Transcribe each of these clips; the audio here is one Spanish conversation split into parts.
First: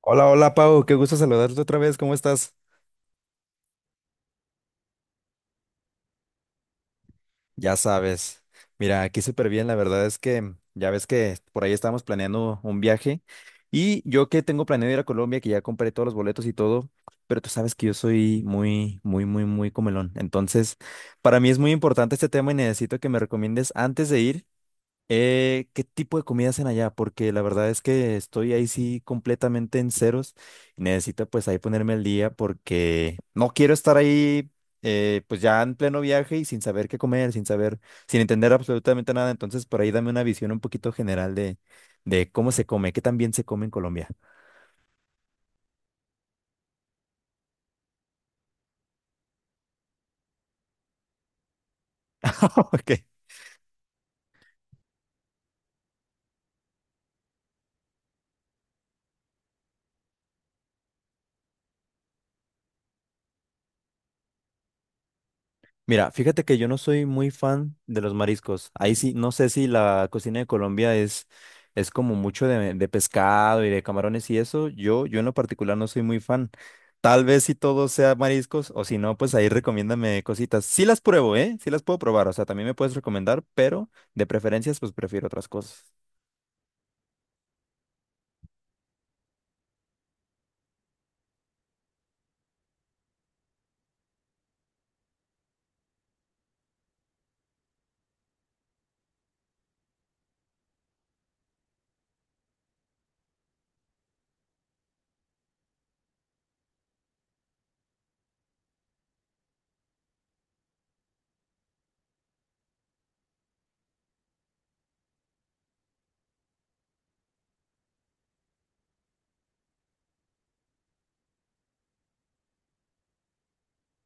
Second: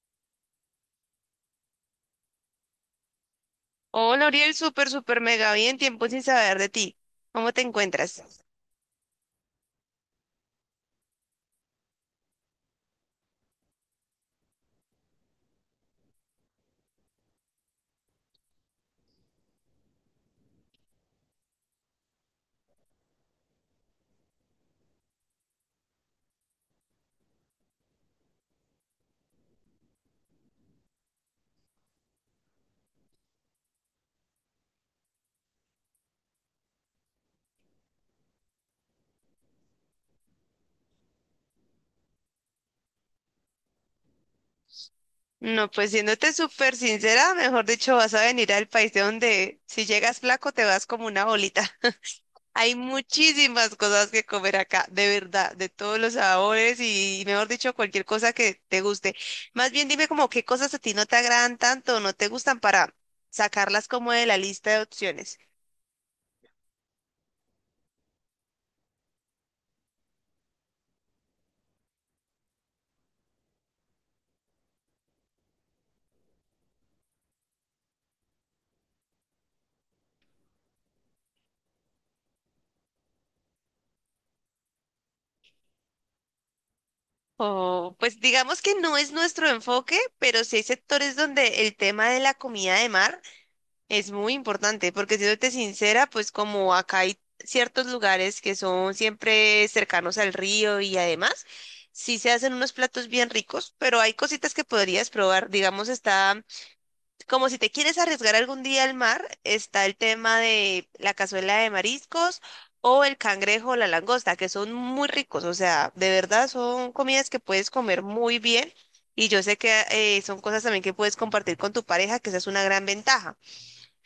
Hola, hola Pau, qué gusto saludarte otra vez, ¿cómo estás? Hola, Uriel, súper mega bien, tiempo sin saber de ti. ¿Cómo te Ya sabes, encuentras? mira, aquí súper bien, la verdad es que ya ves que por ahí estábamos planeando un viaje y yo que tengo planeado ir a Colombia, que ya compré todos los boletos y todo, pero tú sabes que yo soy muy, muy, muy, muy comelón, entonces para mí es muy importante este tema y necesito que me recomiendes antes de ir. ¿Qué tipo de comida hacen allá? Porque la verdad es que estoy ahí sí completamente en ceros. Necesito pues ahí ponerme al día porque no quiero estar ahí pues ya en pleno viaje y sin saber qué comer, sin entender absolutamente nada. Entonces por ahí dame una visión un poquito general de cómo se come, qué tan bien se come en Colombia. No, pues siéndote súper sincera, mejor dicho, vas a venir al país de donde si llegas flaco te vas como una bolita. Hay Ok. muchísimas cosas que comer acá, de verdad, de todos los sabores y, mejor dicho, cualquier cosa que te guste. Más bien dime como qué cosas a ti no te agradan tanto, no te gustan para sacarlas como de la lista de opciones. Mira, fíjate que yo no soy muy fan de los mariscos. Ahí sí, no sé si la cocina de Colombia es como mucho de pescado y de camarones y eso. Yo en lo particular no soy muy fan. Tal vez si todo sea mariscos o si no, pues ahí recomiéndame cositas. Sí las pruebo, ¿eh? Sí las puedo probar. O sea, también me puedes recomendar, pero de preferencias, pues prefiero otras cosas. O, pues digamos que no es nuestro enfoque, pero sí hay sectores donde el tema de la comida de mar es muy importante, porque siéndote sincera, pues como acá hay ciertos lugares que son siempre cercanos al río y además sí se hacen unos platos bien ricos, pero hay cositas que podrías probar. Digamos, está como si te quieres arriesgar algún día al mar, está el tema de la cazuela de mariscos o el cangrejo o la langosta, que son muy ricos, o sea, de verdad son comidas que puedes comer muy bien y yo sé que son cosas también que puedes compartir con tu pareja, que esa es una gran ventaja.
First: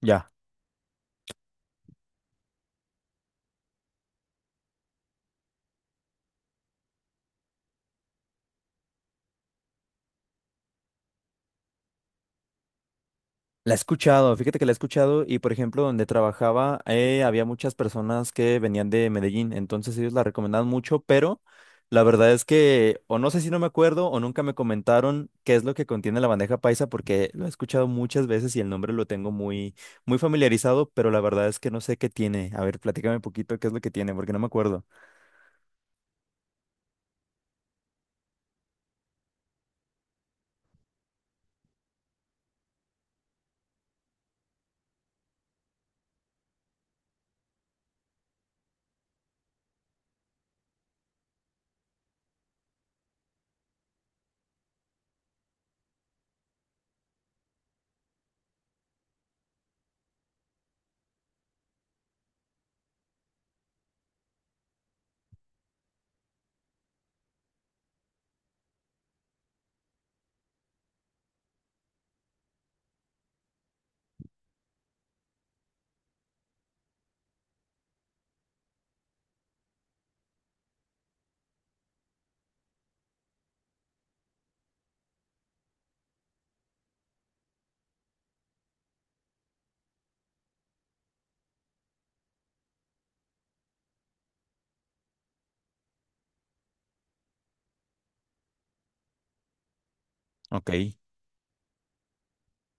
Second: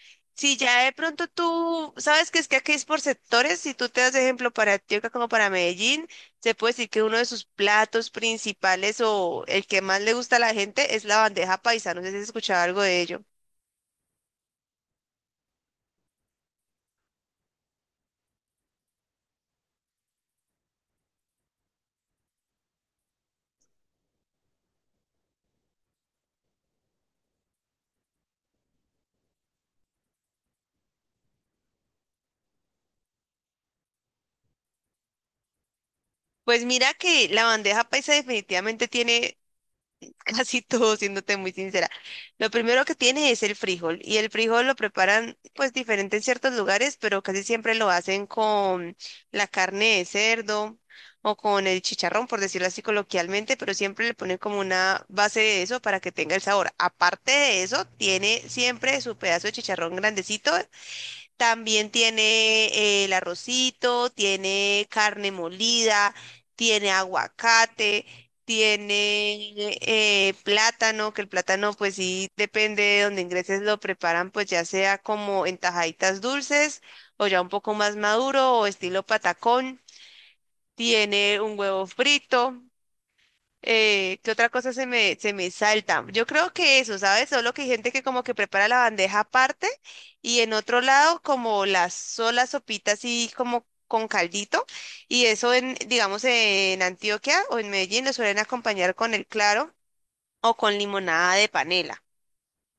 Ya. Si ya de pronto tú sabes que es que aquí es por sectores, si tú te das de ejemplo para Antioquia como para Medellín, se puede decir que uno de sus platos principales o el que más le gusta a la gente es la bandeja paisa, no sé si has escuchado algo de ello. La he escuchado, fíjate que la he escuchado y por ejemplo donde trabajaba había muchas personas que venían de Medellín, entonces ellos la recomendaban mucho, pero la verdad es que o no sé si no me acuerdo o nunca me comentaron qué es lo que contiene la bandeja paisa porque lo he escuchado muchas veces y el nombre lo tengo muy muy familiarizado, pero la verdad es que no sé qué tiene. A ver, platícame un poquito qué es lo que tiene porque no me acuerdo. Pues mira que la bandeja paisa definitivamente tiene casi todo, siéndote muy sincera. Lo primero que tiene es el frijol y el frijol lo preparan pues diferente en ciertos lugares, pero casi siempre lo hacen con la carne de cerdo o con el chicharrón, por decirlo así coloquialmente, pero siempre le ponen como una base de eso para que tenga el sabor. Aparte de eso, tiene siempre su pedazo de chicharrón grandecito, también tiene el arrocito, tiene carne molida, tiene aguacate, tiene plátano, que el plátano pues sí depende de donde ingreses lo preparan pues ya sea como en tajaditas dulces o ya un poco más maduro o estilo patacón. Tiene un huevo frito, ¿qué otra cosa se me salta? Yo creo que eso, ¿sabes? Solo que hay gente que como que prepara la bandeja aparte y en otro lado como las solas sopitas así como con caldito y eso en, digamos, en Antioquia o en Medellín lo suelen acompañar con el claro o Ok. con limonada de panela.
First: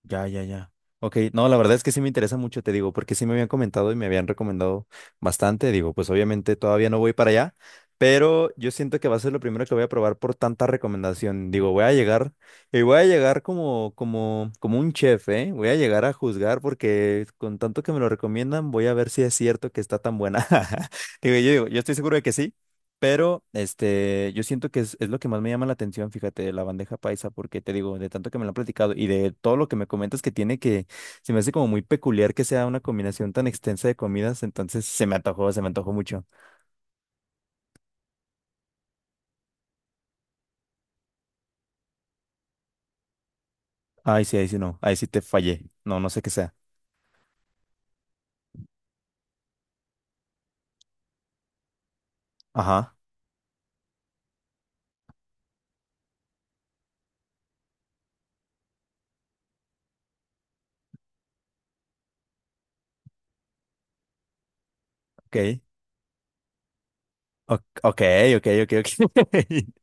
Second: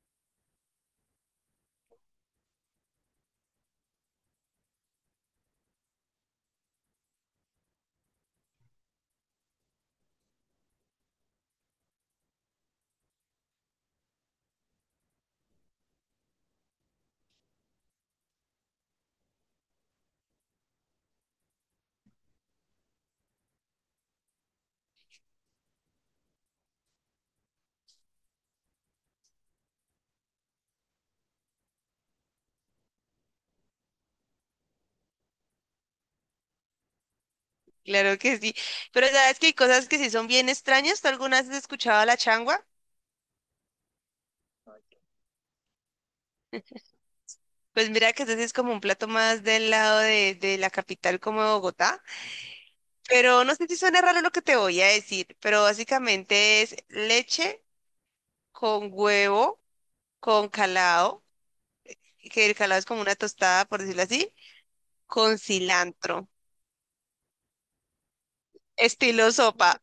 Ya, ya, ya. Ok, no, la verdad es que sí me interesa mucho, te digo, porque sí me habían comentado y me habían recomendado bastante. Digo, pues obviamente todavía no voy para allá, pero yo siento que va a ser lo primero que voy a probar por tanta recomendación. Digo, voy a llegar y voy a llegar como un chef, ¿eh? Voy a llegar a juzgar porque con tanto que me lo recomiendan, voy a ver si es cierto que está tan buena. Digo, yo estoy seguro de que sí. Pero este, yo siento que es lo que más me llama la atención, fíjate, de la bandeja paisa, porque te digo, de tanto que me lo han platicado y de todo lo que me comentas se me hace como muy peculiar que sea una combinación tan extensa de comidas, entonces se me antojó mucho. Claro que sí, pero sabes que hay cosas que sí son bien extrañas. ¿Tú alguna vez has escuchado la changua? Ay, sí, ahí sí te fallé. No, no sé qué sea. Pues mira que ese sí es como un plato más del lado de la capital como Bogotá. Ajá, Pero no sé si suena raro lo que te voy a decir, pero básicamente es leche con huevo, con calado, que el calado es como una tostada, por decirlo así, con ok. cilantro, O- ok, ok, ok, ok. estilo sopa.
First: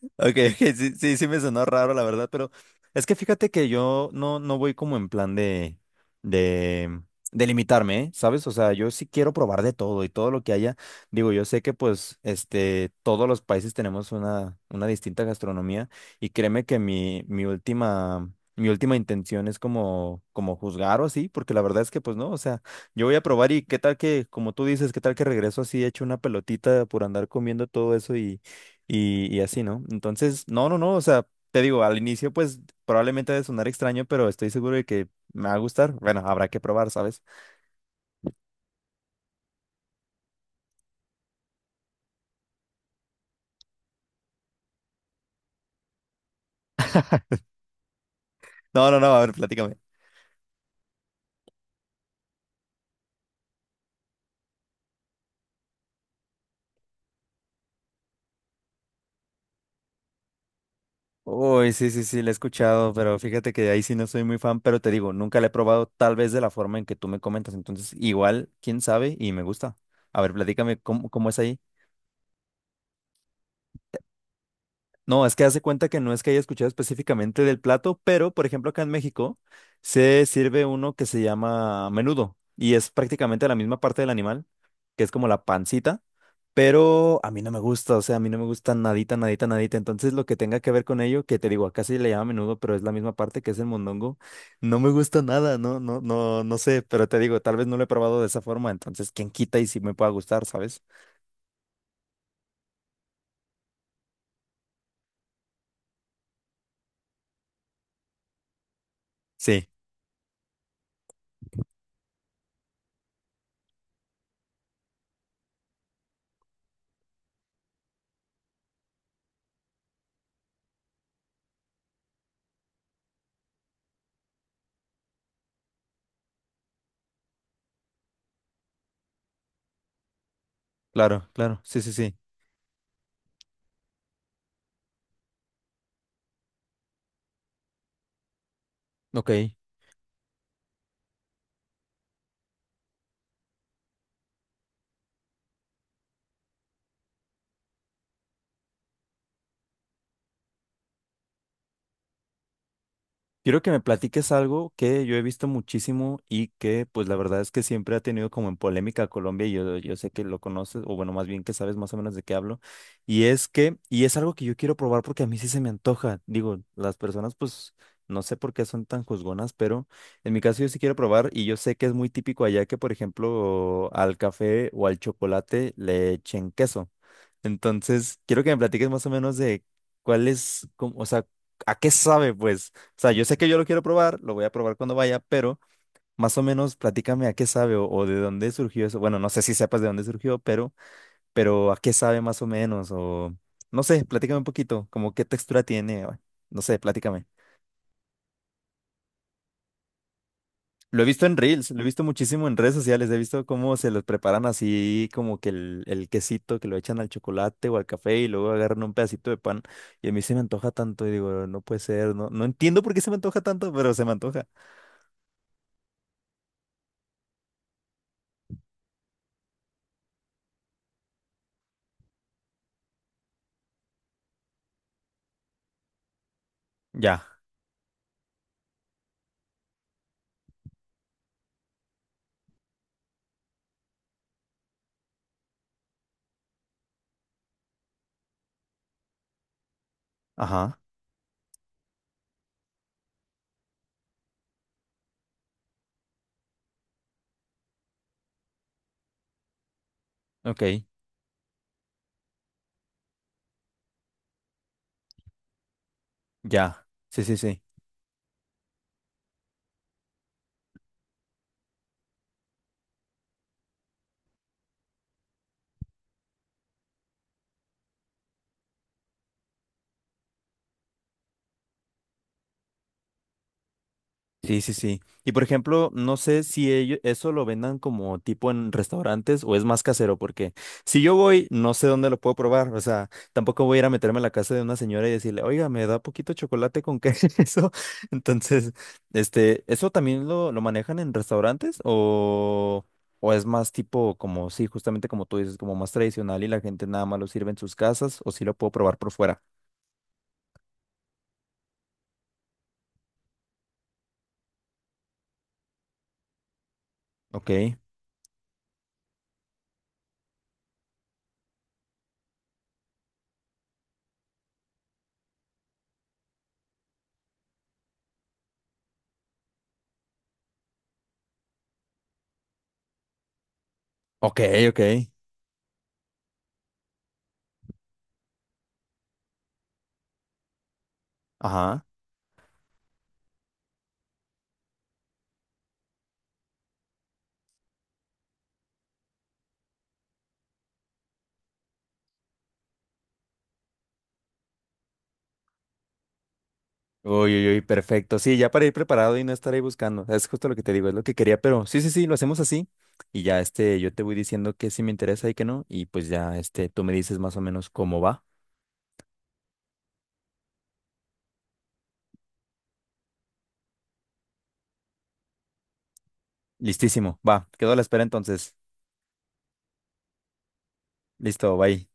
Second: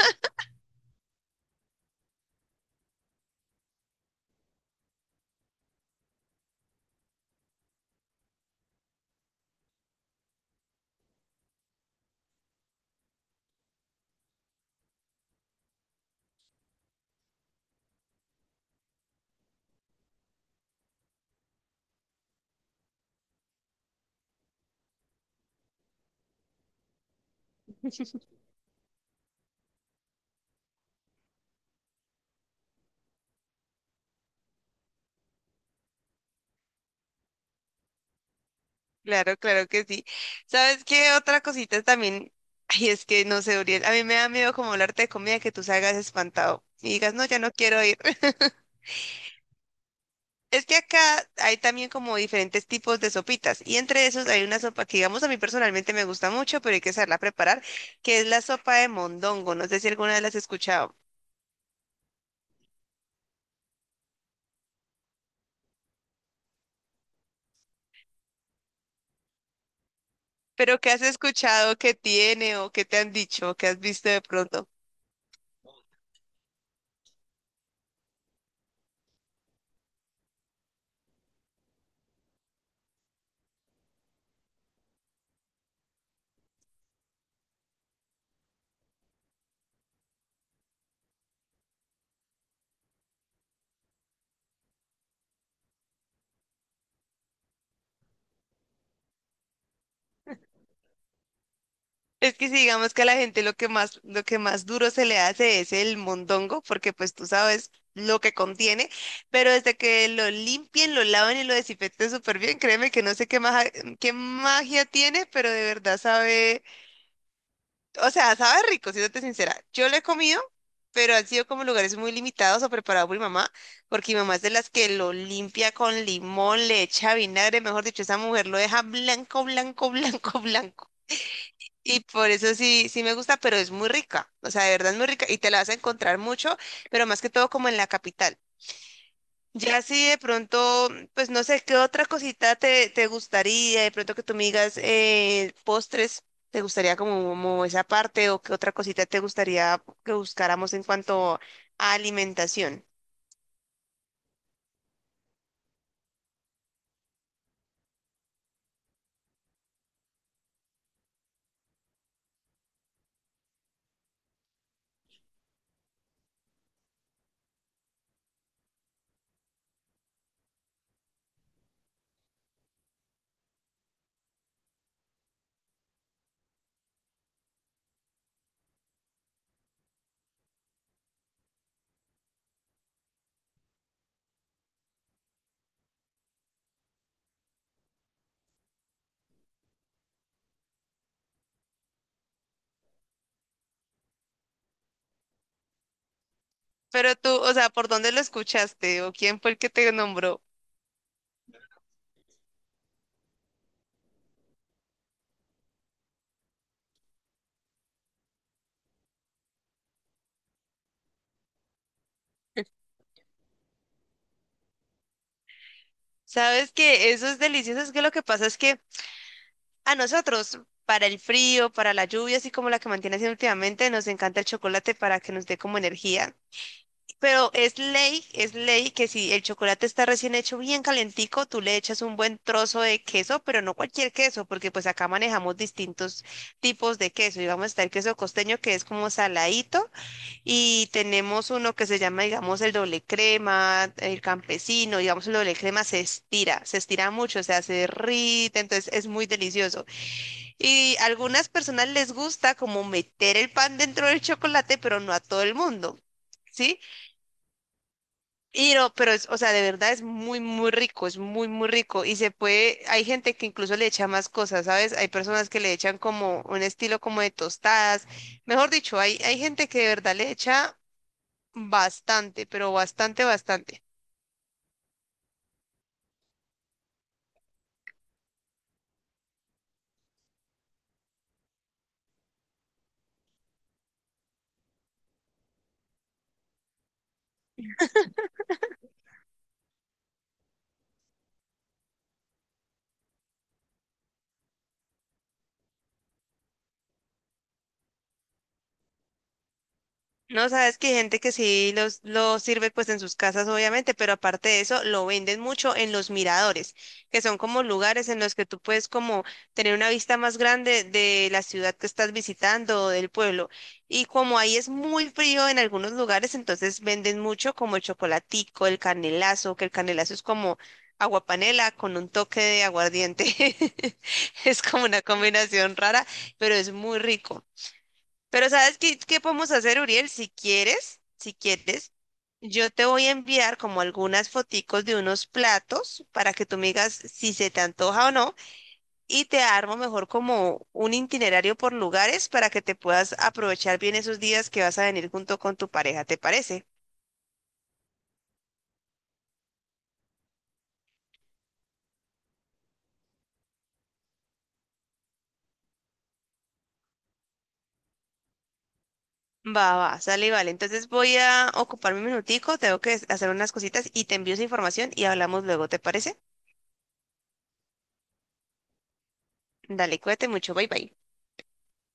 Ok, ok, sí, sí, sí me sonó raro, la verdad, pero es que fíjate que yo no voy como en plan de, de limitarme, ¿eh? ¿Sabes? O sea, yo sí quiero probar de todo y todo lo que haya. Digo, yo sé que pues, este, todos los países tenemos una distinta gastronomía y créeme que mi última intención es como juzgar o así, porque la verdad es que pues no, o sea, yo voy a probar y qué tal que, como tú dices, qué tal que regreso así hecho una pelotita por andar comiendo todo eso y así, ¿no? Entonces, no, no, no, o sea, te digo, al inicio pues probablemente ha de sonar extraño, pero estoy seguro de que me va a gustar. Bueno, habrá que probar, ¿sabes? Claro, claro que sí. ¿Sabes qué otra cosita también? Ay, es que no sé, Uriel, a mí me da miedo como hablarte de comida que tú salgas espantado y digas, no, ya no quiero ir. No, no, no, a ver, platícame. Es que acá hay también como diferentes tipos de sopitas y entre esos hay una sopa que digamos a mí personalmente me gusta mucho, pero hay que saberla preparar, que es la sopa de mondongo. No sé si alguna vez la has escuchado, Uy, sí, sí, sí, la he escuchado, pero fíjate que ahí sí no soy muy fan, pero te digo, nunca la he probado tal vez de la forma en que tú me comentas, entonces igual, quién sabe, y me gusta. A ver, platícame pero ¿qué has cómo es ahí. escuchado que tiene o qué te han dicho o qué has visto de pronto? No, es que hace cuenta que no es que haya escuchado específicamente del plato, pero por ejemplo acá en México se sirve uno que se llama menudo y es prácticamente la misma parte del animal, que es como la pancita, pero a mí no me gusta, o sea, a mí no me gusta nadita, nadita, nadita, entonces lo que tenga que ver con ello, que te digo, acá sí le llama menudo, pero es la misma parte que es el mondongo, no me gusta nada, no, no, no, no sé, pero te digo, tal vez no lo he probado de esa forma, entonces quién quita y si me pueda gustar, ¿sabes? Es que si digamos que a la gente lo que más duro se le hace es el mondongo, porque pues tú sabes lo que contiene, pero Sí, desde que lo limpien, lo laven y lo desinfecten súper bien, créeme que no sé qué magia tiene, pero de verdad sabe. O sea, sabe rico, siéndote sincera. Yo lo he comido, pero han sido como lugares muy limitados o preparados por mi mamá, porque mi mamá es de las que lo limpia con limón, le echa vinagre, mejor dicho, esa mujer lo deja blanco, blanco, blanco. claro, claro, sí, sí, Y sí, por eso sí, sí me gusta, pero es muy rica. O sea, de verdad es muy rica y te la vas a encontrar mucho, pero más que todo como en la capital. ok. Ya si de pronto, pues no sé, ¿qué otra cosita te gustaría? De pronto que tú me digas postres, ¿te gustaría como, como esa parte o qué otra cosita te gustaría que buscáramos en cuanto a alimentación? Quiero que me platiques algo que yo he visto muchísimo y que pues la verdad es que siempre ha tenido como en polémica a Colombia y yo sé que lo conoces, o bueno, más bien que sabes más o menos de qué hablo, y es algo que yo quiero probar porque a mí sí se me antoja, digo, las personas pues no sé por qué son tan juzgonas, pero en mi caso yo sí quiero probar y yo sé que es muy típico allá que por ejemplo al café o al chocolate le echen queso. Entonces, quiero que me platiques más o menos de cuál es, o sea, a qué sabe pues. O sea, yo sé que yo lo quiero probar, lo voy a probar cuando vaya, pero más o menos platícame a qué sabe o de dónde surgió eso. Bueno, no sé si sepas de dónde surgió, pero a qué sabe más o menos o no sé, platícame un poquito, como qué textura tiene, no sé, Pero platícame. tú, o sea, ¿por dónde lo escuchaste o quién fue el que te nombró? Lo he visto en Reels, lo he visto muchísimo en redes sociales, he visto cómo se los preparan así, como que el quesito que lo echan al chocolate o al café y luego agarran un pedacito de pan y a mí se me antoja tanto y digo, no puede ser, no entiendo por qué se me antoja tanto, pero se me antoja. Sabes que eso es delicioso, es que lo que pasa es que a nosotros, para el frío, para la lluvia, así como la que mantiene haciendo últimamente, nos encanta el chocolate para que nos dé como energía. Ya, Pero es ley que si el chocolate está recién hecho bien calentico, tú le echas un buen trozo de queso, pero no cualquier queso, porque pues acá manejamos distintos tipos de queso. Y vamos a estar el queso costeño que es como saladito ajá, y tenemos uno que se llama, digamos, el doble crema, el campesino, digamos, el doble crema se estira mucho, o sea, se derrite, entonces es muy delicioso. ok. Y algunas personas les gusta como meter el pan dentro del chocolate, pero no a todo el mundo. ¿Sí? Ya, sí, sí, sí, Y no, pero es, o sea, de verdad es muy, muy rico, es muy, muy rico. Y se puede, hay gente que incluso le echa más cosas, ¿sabes? Hay personas que le echan como un estilo como de tostadas. Mejor dicho, hay gente que de verdad le echa bastante, pero bastante, bastante. sí, sí, sí. Y por ejemplo, no sé si ellos eso lo vendan como tipo en restaurantes o es más casero, porque si yo voy, no sé dónde lo puedo probar, o sea, tampoco voy a ir a meterme a la casa de una señora y decirle, oiga, me da poquito chocolate con queso. Entonces, este, ¿eso también lo manejan en restaurantes o es más tipo como, sí, justamente como tú dices, como más tradicional y la gente nada más lo sirve en sus casas o si lo puedo probar por fuera? No, sabes que hay gente que sí los sirve pues en sus casas, obviamente, pero aparte de eso, lo venden mucho en los miradores, que son Ok, como lugares en los que tú puedes como tener una vista más grande de la ciudad que estás visitando o del pueblo. Y como ahí es muy frío en algunos lugares, entonces venden mucho como el chocolatico, el canelazo, que el canelazo es como agua panela con un toque de aguardiente. ok, Es ok, como una combinación rara, pero es muy rico. Pero ¿sabes qué, qué podemos hacer, Uriel? Si quieres, si ajá. quieres, yo te voy a enviar como algunas foticos de unos platos para que tú me digas si se te antoja o no y te armo mejor como un itinerario por lugares para que te puedas aprovechar bien esos días que vas a venir junto con tu pareja, ¿te parece? Uy, uy, uy, perfecto. Sí, ya para ir preparado y no estar ahí buscando. Es justo lo que te digo, es lo que quería, pero sí, sí, sí, lo hacemos así. Y ya este, yo te voy diciendo que sí me interesa y que no. Y pues ya este, tú me dices más o menos cómo va. Va, va, sale y vale. Entonces voy a ocuparme un minutico, tengo que hacer unas cositas y te envío esa información y hablamos luego, ¿te parece? Listísimo, va. Quedo a la espera entonces. Dale, cuídate mucho, bye bye. Listo, bye.